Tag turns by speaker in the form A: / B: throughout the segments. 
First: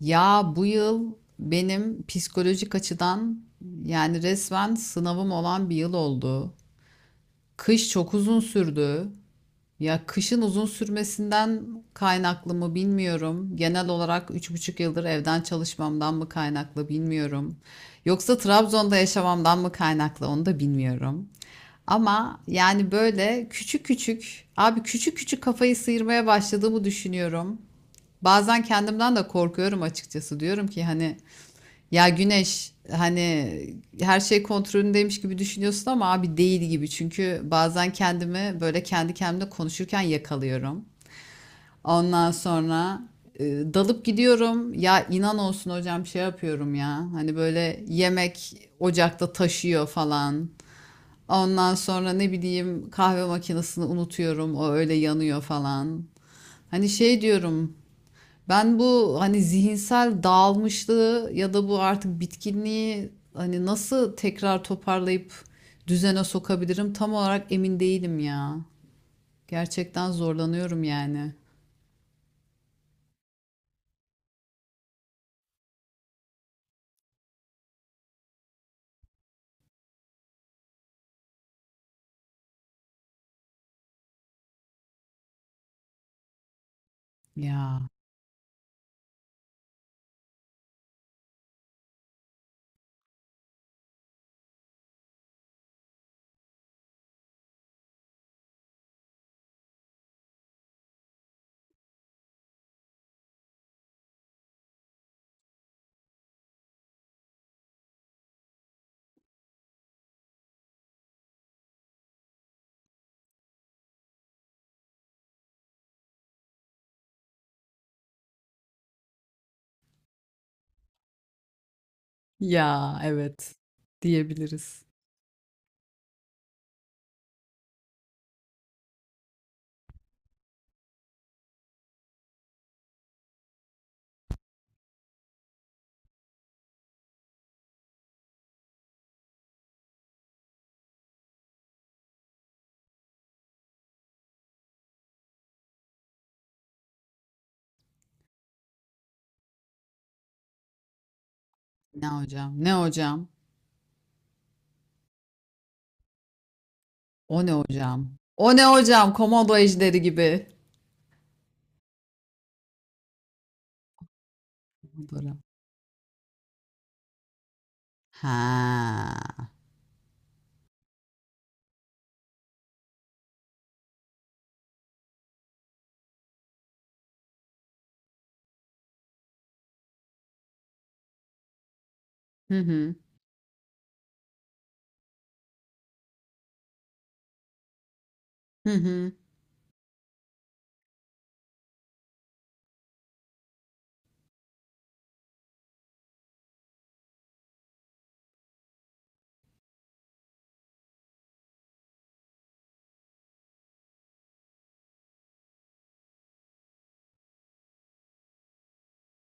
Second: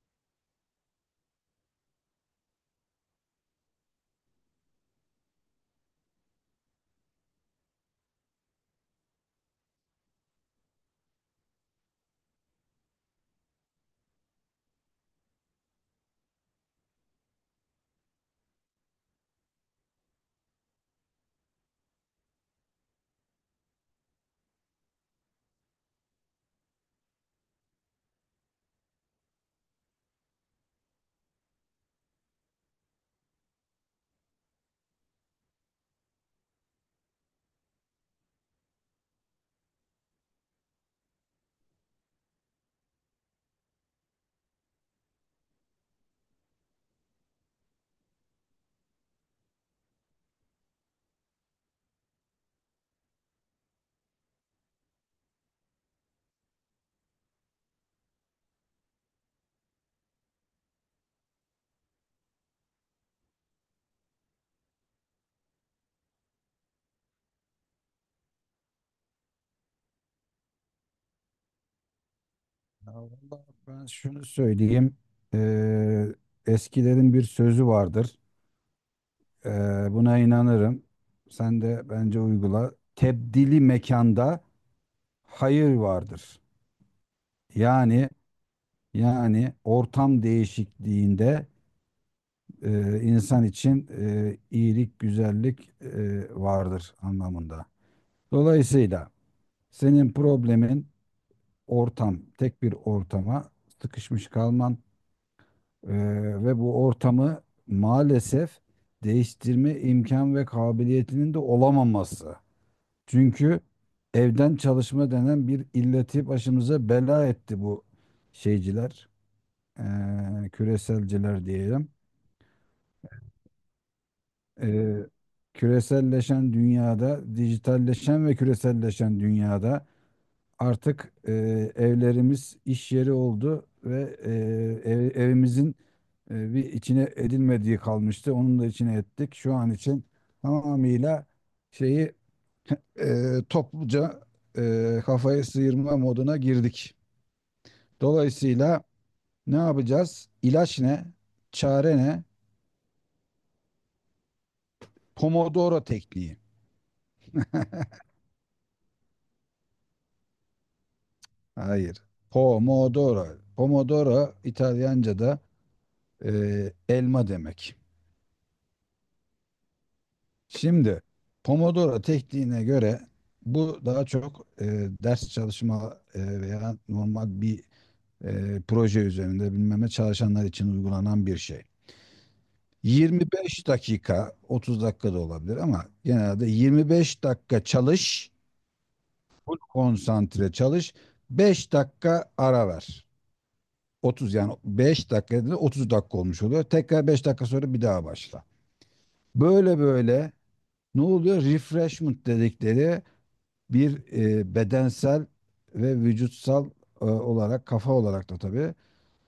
A: Ya bu yıl benim psikolojik açıdan yani resmen sınavım olan bir yıl oldu. Kış çok uzun sürdü. Ya kışın uzun sürmesinden kaynaklı mı bilmiyorum. Genel olarak 3,5 yıldır evden çalışmamdan mı kaynaklı bilmiyorum. Yoksa Trabzon'da yaşamamdan mı kaynaklı onu da bilmiyorum. Ama yani böyle küçük küçük kafayı sıyırmaya başladığımı düşünüyorum. Bazen kendimden de korkuyorum açıkçası. Diyorum ki hani ya Güneş hani her şey kontrolündeymiş gibi düşünüyorsun ama abi değil gibi. Çünkü bazen kendimi böyle kendi kendimle konuşurken yakalıyorum. Ondan sonra e, dalıp gidiyorum. Ya inan olsun hocam şey yapıyorum ya. Hani böyle yemek ocakta taşıyor falan. Ondan sonra ne bileyim kahve makinesini unutuyorum. O öyle yanıyor falan. Hani şey diyorum. Ben bu hani zihinsel dağılmışlığı ya da bu artık bitkinliği hani nasıl tekrar toparlayıp düzene sokabilirim tam olarak emin değilim ya. Gerçekten zorlanıyorum yani.
B: Ya vallahi ben şunu söyleyeyim. Eee, eskilerin bir sözü vardır. Buna inanırım. Sen de bence uygula. Tebdili mekanda hayır vardır.
A: Ya.
B: Yani yani ortam değişikliğinde insan için iyilik, güzellik vardır anlamında. Dolayısıyla senin problemin ortam, tek bir ortama sıkışmış kalman. Ve bu ortamı maalesef değiştirme imkan ve kabiliyetinin de olamaması. Çünkü evden çalışma denen bir illeti başımıza bela etti bu şeyciler, küreselciler diyelim.
A: Ya evet diyebiliriz.
B: Eee, küreselleşen dünyada, dijitalleşen ve küreselleşen dünyada. Artık evlerimiz iş yeri oldu ve evimizin bir içine edilmediği kalmıştı. Onun da içine ettik. Şu an için tamamıyla şeyi, e, topluca, kafayı sıyırma moduna girdik. Dolayısıyla ne yapacağız? İlaç ne? Çare
A: Ne
B: ne?
A: hocam? Ne hocam?
B: Pomodoro tekniği.
A: O ne hocam? O ne hocam? Komodo ejderi gibi.
B: Hayır. Pomodoro. Pomodoro
A: Komodo.
B: İtalyanca'da e, elma demek.
A: Ha.
B: Şimdi Pomodoro tekniğine göre bu daha çok ders çalışma veya normal bir proje üzerinde bilmem ne çalışanlar için uygulanan bir şey.
A: Hı hı.
B: 25 dakika, 30 dakika da olabilir ama genelde 25 dakika çalış,
A: Hı hı.
B: konsantre çalış, 5 dakika ara ver. 30, yani 5 dakika dedi, 30 dakika olmuş oluyor. Tekrar 5 dakika sonra bir daha başla. Böyle böyle ne oluyor? Refreshment dedikleri bir bedensel ve vücutsal olarak, kafa olarak da tabii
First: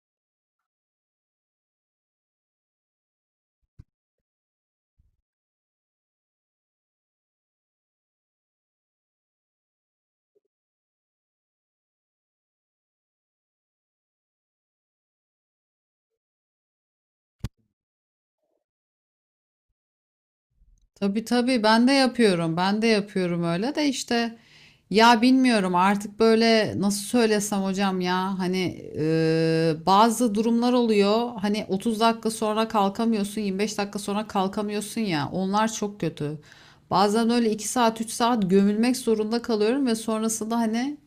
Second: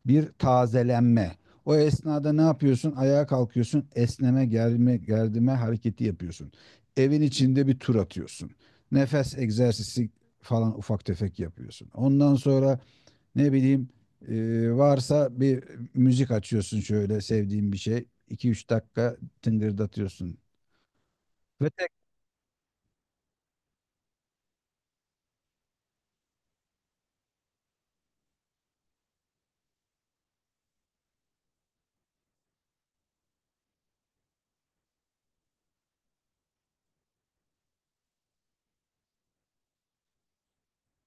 B: bir tazelenme. O esnada ne yapıyorsun? Ayağa kalkıyorsun, esneme, germe, gerdime hareketi yapıyorsun. Evin içinde bir tur atıyorsun. Nefes egzersizi falan ufak tefek yapıyorsun. Ondan sonra ne bileyim, varsa bir müzik açıyorsun, şöyle sevdiğin bir şey. İki üç dakika tıngırdatıyorsun.
A: Tabii tabii
B: Ve
A: ben
B: tek
A: de yapıyorum. Ben de yapıyorum öyle de işte ya bilmiyorum artık böyle nasıl söylesem hocam ya hani bazı durumlar oluyor. Hani 30 dakika sonra kalkamıyorsun, 25 dakika sonra kalkamıyorsun ya. Onlar çok kötü. Bazen öyle 2 saat, 3 saat gömülmek zorunda kalıyorum ve sonrasında hani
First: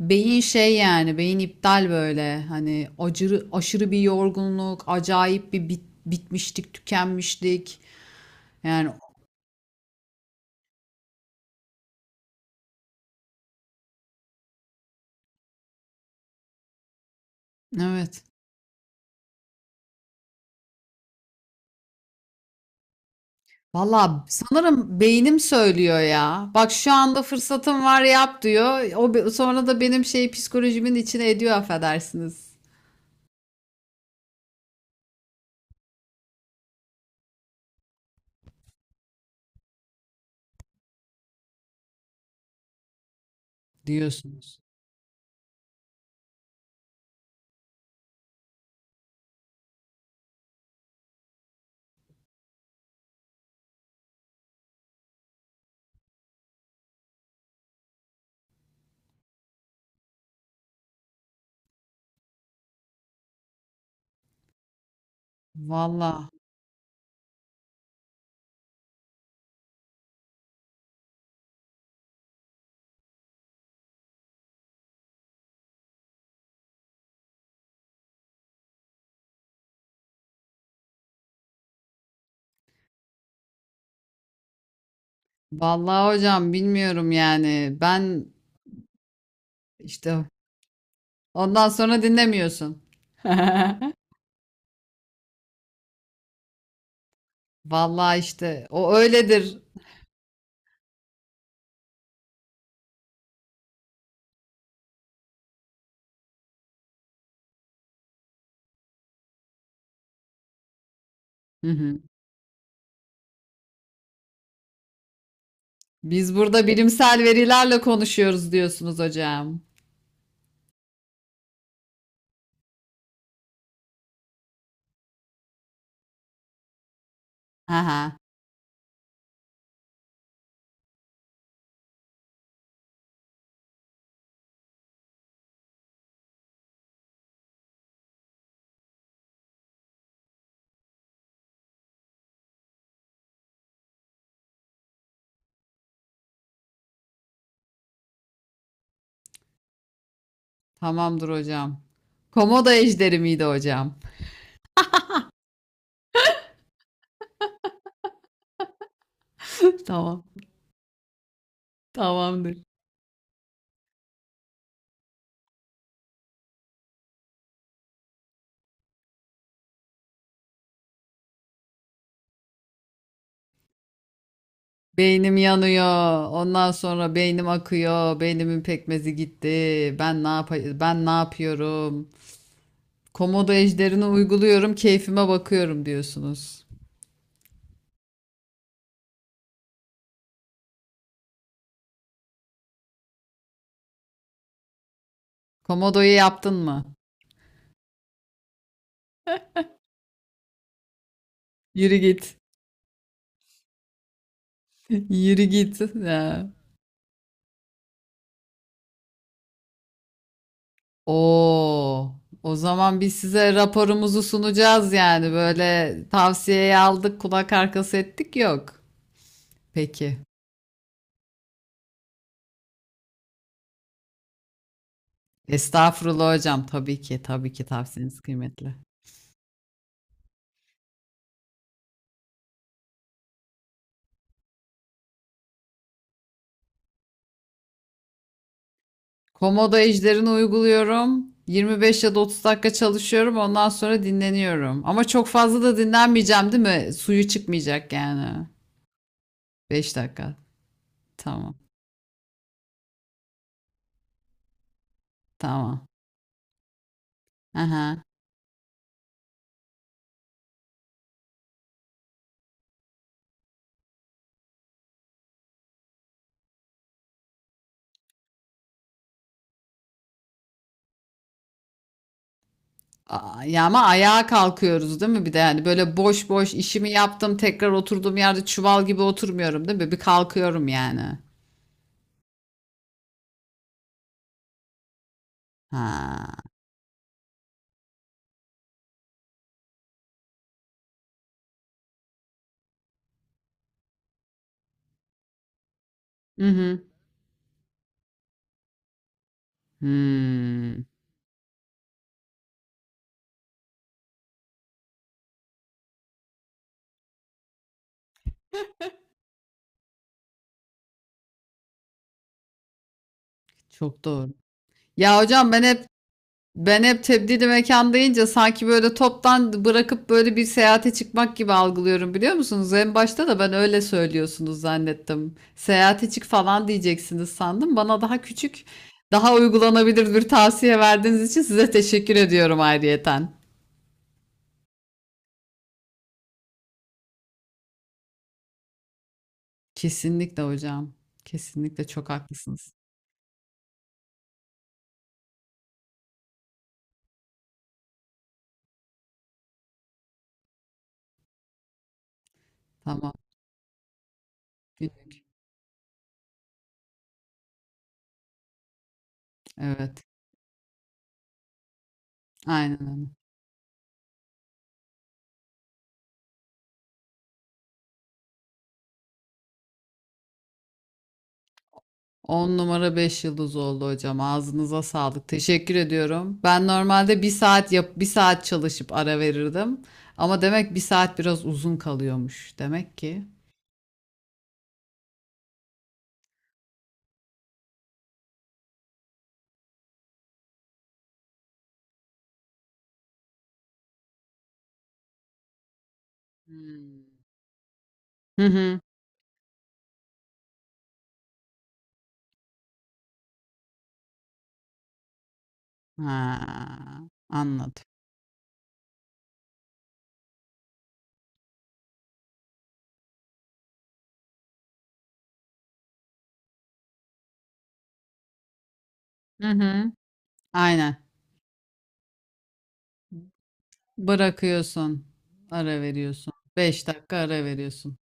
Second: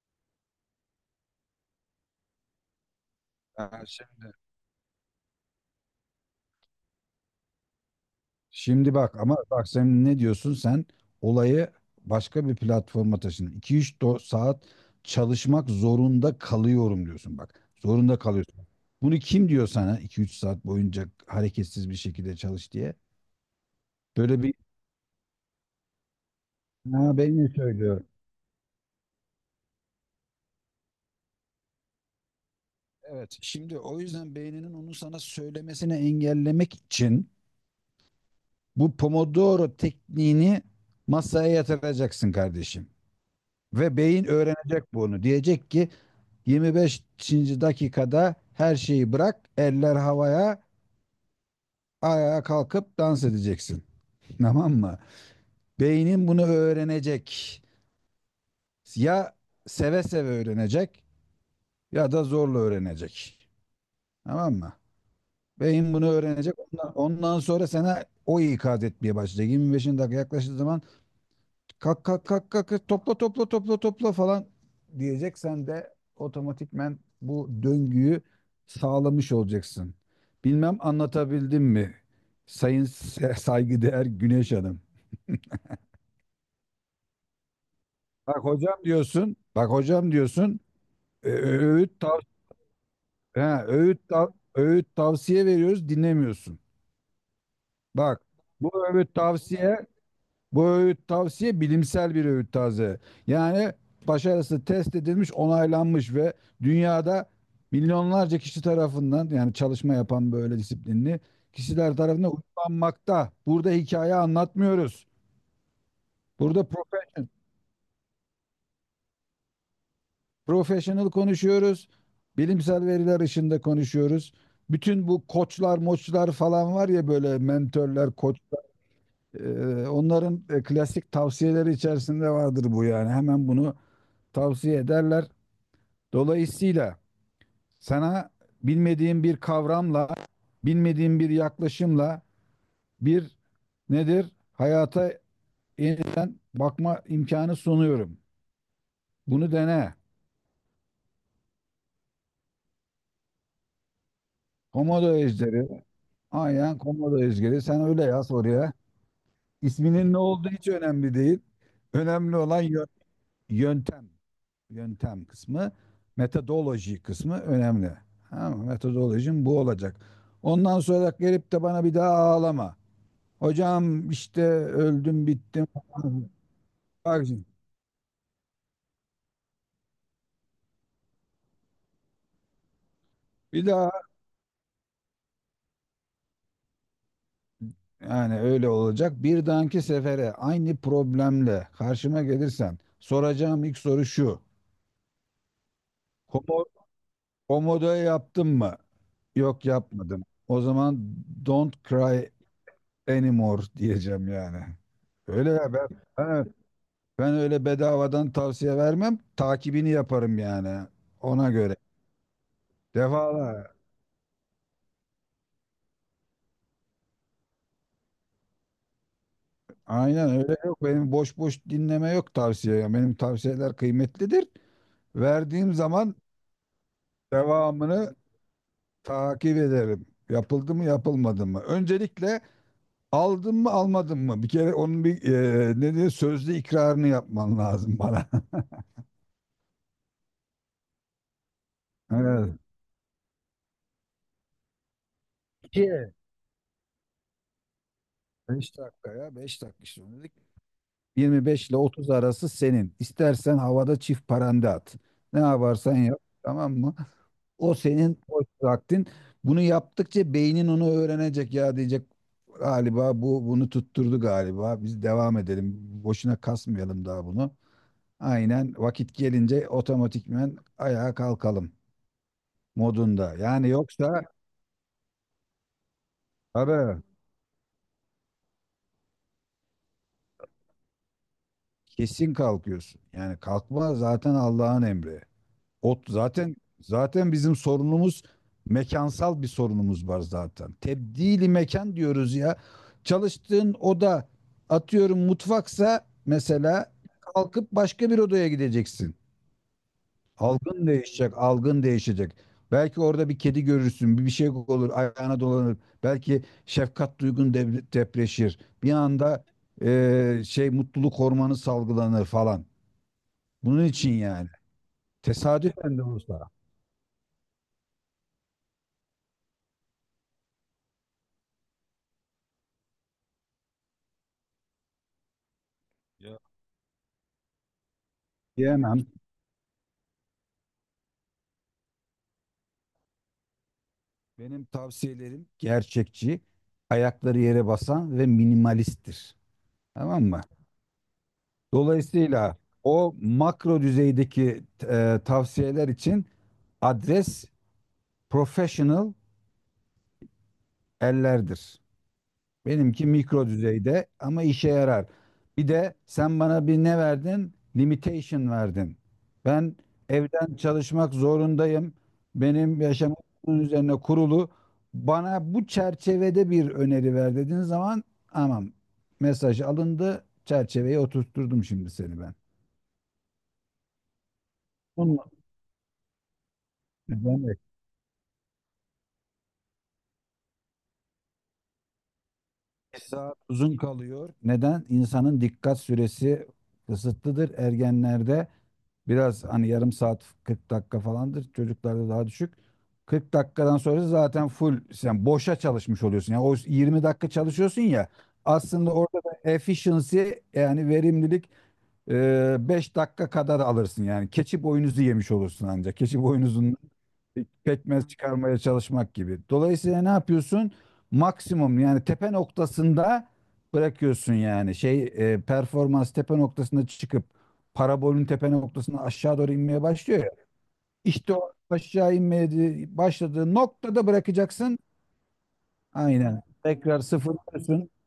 A: beyin şey yani beyin iptal böyle hani aşırı bir yorgunluk acayip bir bitmişlik tükenmişlik yani
B: Şimdi bak, ama bak, sen ne diyorsun sen? Olayı başka bir platforma taşın. İki üç saat çalışmak zorunda kalıyorum diyorsun bak. Zorunda
A: evet.
B: kalıyorsun. Bunu kim diyor sana iki üç saat boyunca hareketsiz bir şekilde çalış diye?
A: Valla
B: Böyle bir
A: sanırım beynim söylüyor ya. Bak şu
B: ha,
A: anda
B: beyni
A: fırsatım var
B: söylüyor.
A: yap diyor. O sonra da benim şey psikolojimin içine ediyor affedersiniz
B: Evet, şimdi o yüzden beyninin onu sana söylemesini engellemek için bu Pomodoro tekniğini masaya yatıracaksın kardeşim. Ve beyin
A: diyorsunuz.
B: öğrenecek bunu. Diyecek ki 25. dakikada her şeyi bırak, eller havaya, ayağa kalkıp dans edeceksin. Tamam mı? Beynin bunu öğrenecek. Ya seve seve öğrenecek ya da zorla öğrenecek. Tamam mı? Beyin bunu
A: Valla.
B: öğrenecek. Ondan sonra sana o ikaz etmeye başlayacak. 25. dakika yaklaştığı zaman kalk kalk kalk kalk, topla topla topla topla falan diyecek. Sen de otomatikmen bu döngüyü sağlamış olacaksın. Bilmem anlatabildim mi? Saygıdeğer Güneş Hanım.
A: Valla hocam bilmiyorum yani. Ben
B: Bak hocam diyorsun, bak hocam
A: işte
B: diyorsun, e,
A: ondan
B: öğüt
A: sonra
B: tav
A: dinlemiyorsun.
B: ha, öğüt tavsiye veriyoruz, dinlemiyorsun.
A: Valla
B: Bak,
A: işte
B: bu
A: o
B: öğüt
A: öyledir.
B: tavsiye Bu öğüt tavsiye bilimsel bir öğüt taze. Yani başarısı test edilmiş, onaylanmış ve dünyada milyonlarca kişi tarafından, yani çalışma yapan böyle disiplinli
A: Hı
B: kişiler
A: hı.
B: tarafından uygulanmakta. Burada hikaye anlatmıyoruz.
A: Biz
B: Burada
A: burada bilimsel verilerle konuşuyoruz diyorsunuz hocam.
B: professional konuşuyoruz. Bilimsel veriler ışığında konuşuyoruz. Bütün bu koçlar, moçlar falan var ya, böyle mentörler,
A: Aha,
B: koçlar. Onların klasik tavsiyeleri içerisinde vardır bu yani. Hemen bunu tavsiye ederler. Dolayısıyla sana bilmediğin bir kavramla, bilmediğin bir yaklaşımla, bir nedir, hayata yeniden bakma imkanı sunuyorum. Bunu dene.
A: tamamdır hocam. Komodo ejderi miydi hocam?
B: Komodo ejderi. Aynen komodo ejderi. Sen öyle yaz oraya. İsminin ne
A: Tamam.
B: olduğu hiç önemli değil. Önemli
A: Tamamdır.
B: olan yöntem. Yöntem kısmı. Metodoloji kısmı önemli. Ama metodolojim bu olacak. Ondan sonra gelip de bana bir daha ağlama. Hocam işte öldüm
A: Beynim
B: bittim.
A: yanıyor. Ondan sonra
B: Bak şimdi,
A: beynim akıyor. Beynimin pekmezi gitti. Ben ne yapıyorum? Komodo
B: bir daha
A: ejderini uyguluyorum. Keyfime bakıyorum diyorsunuz.
B: yani öyle olacak. Bir dahaki sefere aynı problemle karşıma gelirsen soracağım ilk soru şu.
A: Komodo'yu yaptın
B: Komo,
A: mı?
B: komodo yaptın mı? Yok, yapmadım. O zaman don't
A: Yürü
B: cry
A: git.
B: anymore diyeceğim yani.
A: Yürü
B: Öyle ya,
A: git. Ya.
B: ben, ben öyle bedavadan tavsiye vermem. Takibini yaparım yani, ona göre.
A: Oo. O zaman biz size
B: Defalar.
A: raporumuzu sunacağız yani. Böyle tavsiyeyi aldık, kulak arkası ettik yok. Peki.
B: Aynen öyle, yok. Benim boş boş dinleme yok tavsiye, ya. Benim tavsiyeler kıymetlidir. Verdiğim zaman
A: Estağfurullah hocam. Tabii ki, tabii ki
B: devamını
A: tavsiyeniz kıymetli.
B: takip ederim. Yapıldı mı yapılmadı mı? Öncelikle aldın mı almadın mı? Bir kere onun bir, ne diyor, sözlü ikrarını yapman lazım bana.
A: Komodo ejderini uyguluyorum. 25 ya da 30
B: Evet.
A: dakika çalışıyorum. Ondan sonra dinleniyorum. Ama çok fazla da dinlenmeyeceğim, değil mi? Suyu çıkmayacak yani.
B: 5 dakikaya, 5 dakika
A: 5
B: işte dedik.
A: dakika.
B: yirmi
A: Tamam.
B: beş ile 30 arası senin. İstersen havada çift paranda at. Ne
A: Tamam.
B: yaparsan yap, tamam mı? O
A: Aha.
B: senin boş vaktin. Bunu yaptıkça beynin onu öğrenecek, ya diyecek galiba bu, bunu tutturdu galiba. Biz devam edelim. Boşuna kasmayalım daha bunu. Aynen vakit gelince otomatikmen ayağa kalkalım modunda.
A: Aa, ya
B: Yani
A: ama
B: yoksa,
A: ayağa kalkıyoruz değil mi? Bir de yani böyle boş boş işimi
B: tabii
A: yaptım tekrar oturduğum yerde çuval gibi oturmuyorum değil mi? Bir kalkıyorum yani.
B: kesin kalkıyorsun. Yani kalkma zaten Allah'ın emri. O
A: Ha.
B: zaten bizim sorunumuz, mekansal bir sorunumuz var zaten. Tebdili mekan diyoruz ya. Çalıştığın oda, atıyorum mutfaksa
A: Hı hı.
B: mesela, kalkıp başka bir odaya gideceksin.
A: Hmm.
B: Algın değişecek, algın değişecek. Belki orada bir kedi görürsün, bir şey olur, ayağına dolanır. Belki şefkat duygun depreşir. Bir anda şey, mutluluk hormonu salgılanır falan. Bunun
A: Çok
B: için
A: doğru.
B: yani.
A: Ya hocam ben hep
B: Tesadüfen de olsa.
A: Ben hep tebdili mekan deyince sanki böyle toptan bırakıp böyle bir seyahate çıkmak gibi algılıyorum biliyor musunuz? En başta da ben öyle söylüyorsunuz zannettim. Seyahate çık
B: Ya,
A: falan diyeceksiniz sandım. Bana daha küçük,
B: diyemem.
A: daha uygulanabilir bir tavsiye verdiğiniz için size teşekkür ediyorum ayrıyeten.
B: Benim tavsiyelerim gerçekçi, ayakları yere basan ve minimalisttir. Tamam mı?
A: Kesinlikle hocam. Kesinlikle çok
B: Dolayısıyla
A: haklısınız.
B: o makro düzeydeki tavsiyeler için adres professional ellerdir. Benimki
A: Tamam.
B: mikro düzeyde ama işe yarar.
A: Günlük.
B: Bir de sen bana bir ne verdin? Limitation verdin. Ben
A: Evet.
B: evden çalışmak zorundayım.
A: Aynen
B: Benim
A: öyle.
B: yaşamım bunun üzerine kurulu. Bana bu çerçevede bir öneri ver dediğin zaman, tamam, mesaj alındı. Çerçeveye oturtturdum şimdi seni ben.
A: 10 numara 5 yıldız oldu hocam. Ağzınıza
B: Bununla,
A: sağlık. Teşekkür ediyorum. Ben normalde bir
B: Neden?
A: saat yap, 1 saat çalışıp ara verirdim. Ama demek 1 saat biraz uzun kalıyormuş. Demek
B: Bir
A: ki.
B: saat uzun kalıyor. Neden? İnsanın dikkat süresi kısıtlıdır ergenlerde. Biraz hani yarım saat, 40 dakika falandır. Çocuklarda daha düşük. 40 dakikadan sonra zaten full sen boşa çalışmış oluyorsun. Yani o
A: Hmm.
B: 20 dakika çalışıyorsun ya,
A: Hı hı.
B: aslında orada da efficiency, yani verimlilik, 5 dakika kadar alırsın yani. Keçi boynuzu yemiş olursun ancak. Keçi boynuzundan
A: Ha, anladım.
B: pekmez çıkarmaya çalışmak gibi. Dolayısıyla ne yapıyorsun? Maksimum, yani tepe noktasında bırakıyorsun yani. Performans tepe noktasında çıkıp parabolün tepe noktasına aşağı
A: Hı
B: doğru inmeye
A: hı.
B: başlıyor ya.
A: Aynen.
B: İşte o aşağı inmeye başladığı noktada bırakacaksın.
A: Bırakıyorsun. Ara veriyorsun.
B: Aynen.
A: beş
B: Tekrar
A: dakika ara
B: sıfırlıyorsun.
A: veriyorsun.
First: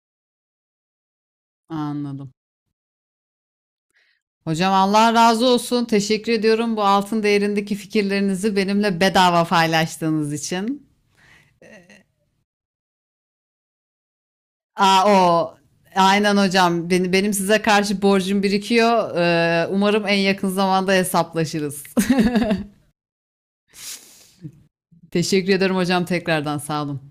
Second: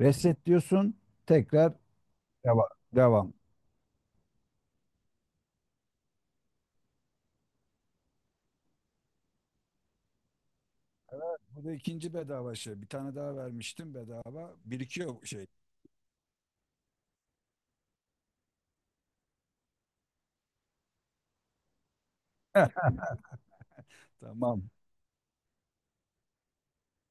B: Reset diyorsun. Tekrar
A: Anladım.
B: devam. Devam.
A: Hocam Allah razı olsun. Teşekkür ediyorum bu altın değerindeki fikirlerinizi benimle bedava paylaştığınız için.
B: Bu da ikinci bedava şey. Bir tane daha vermiştim bedava.
A: Aa,
B: Birikiyor şey.
A: o. Aynen hocam. Benim size karşı borcum birikiyor. Umarım en yakın zamanda hesaplaşırız.
B: Heh, tamam.
A: Teşekkür ederim hocam tekrardan sağ olun.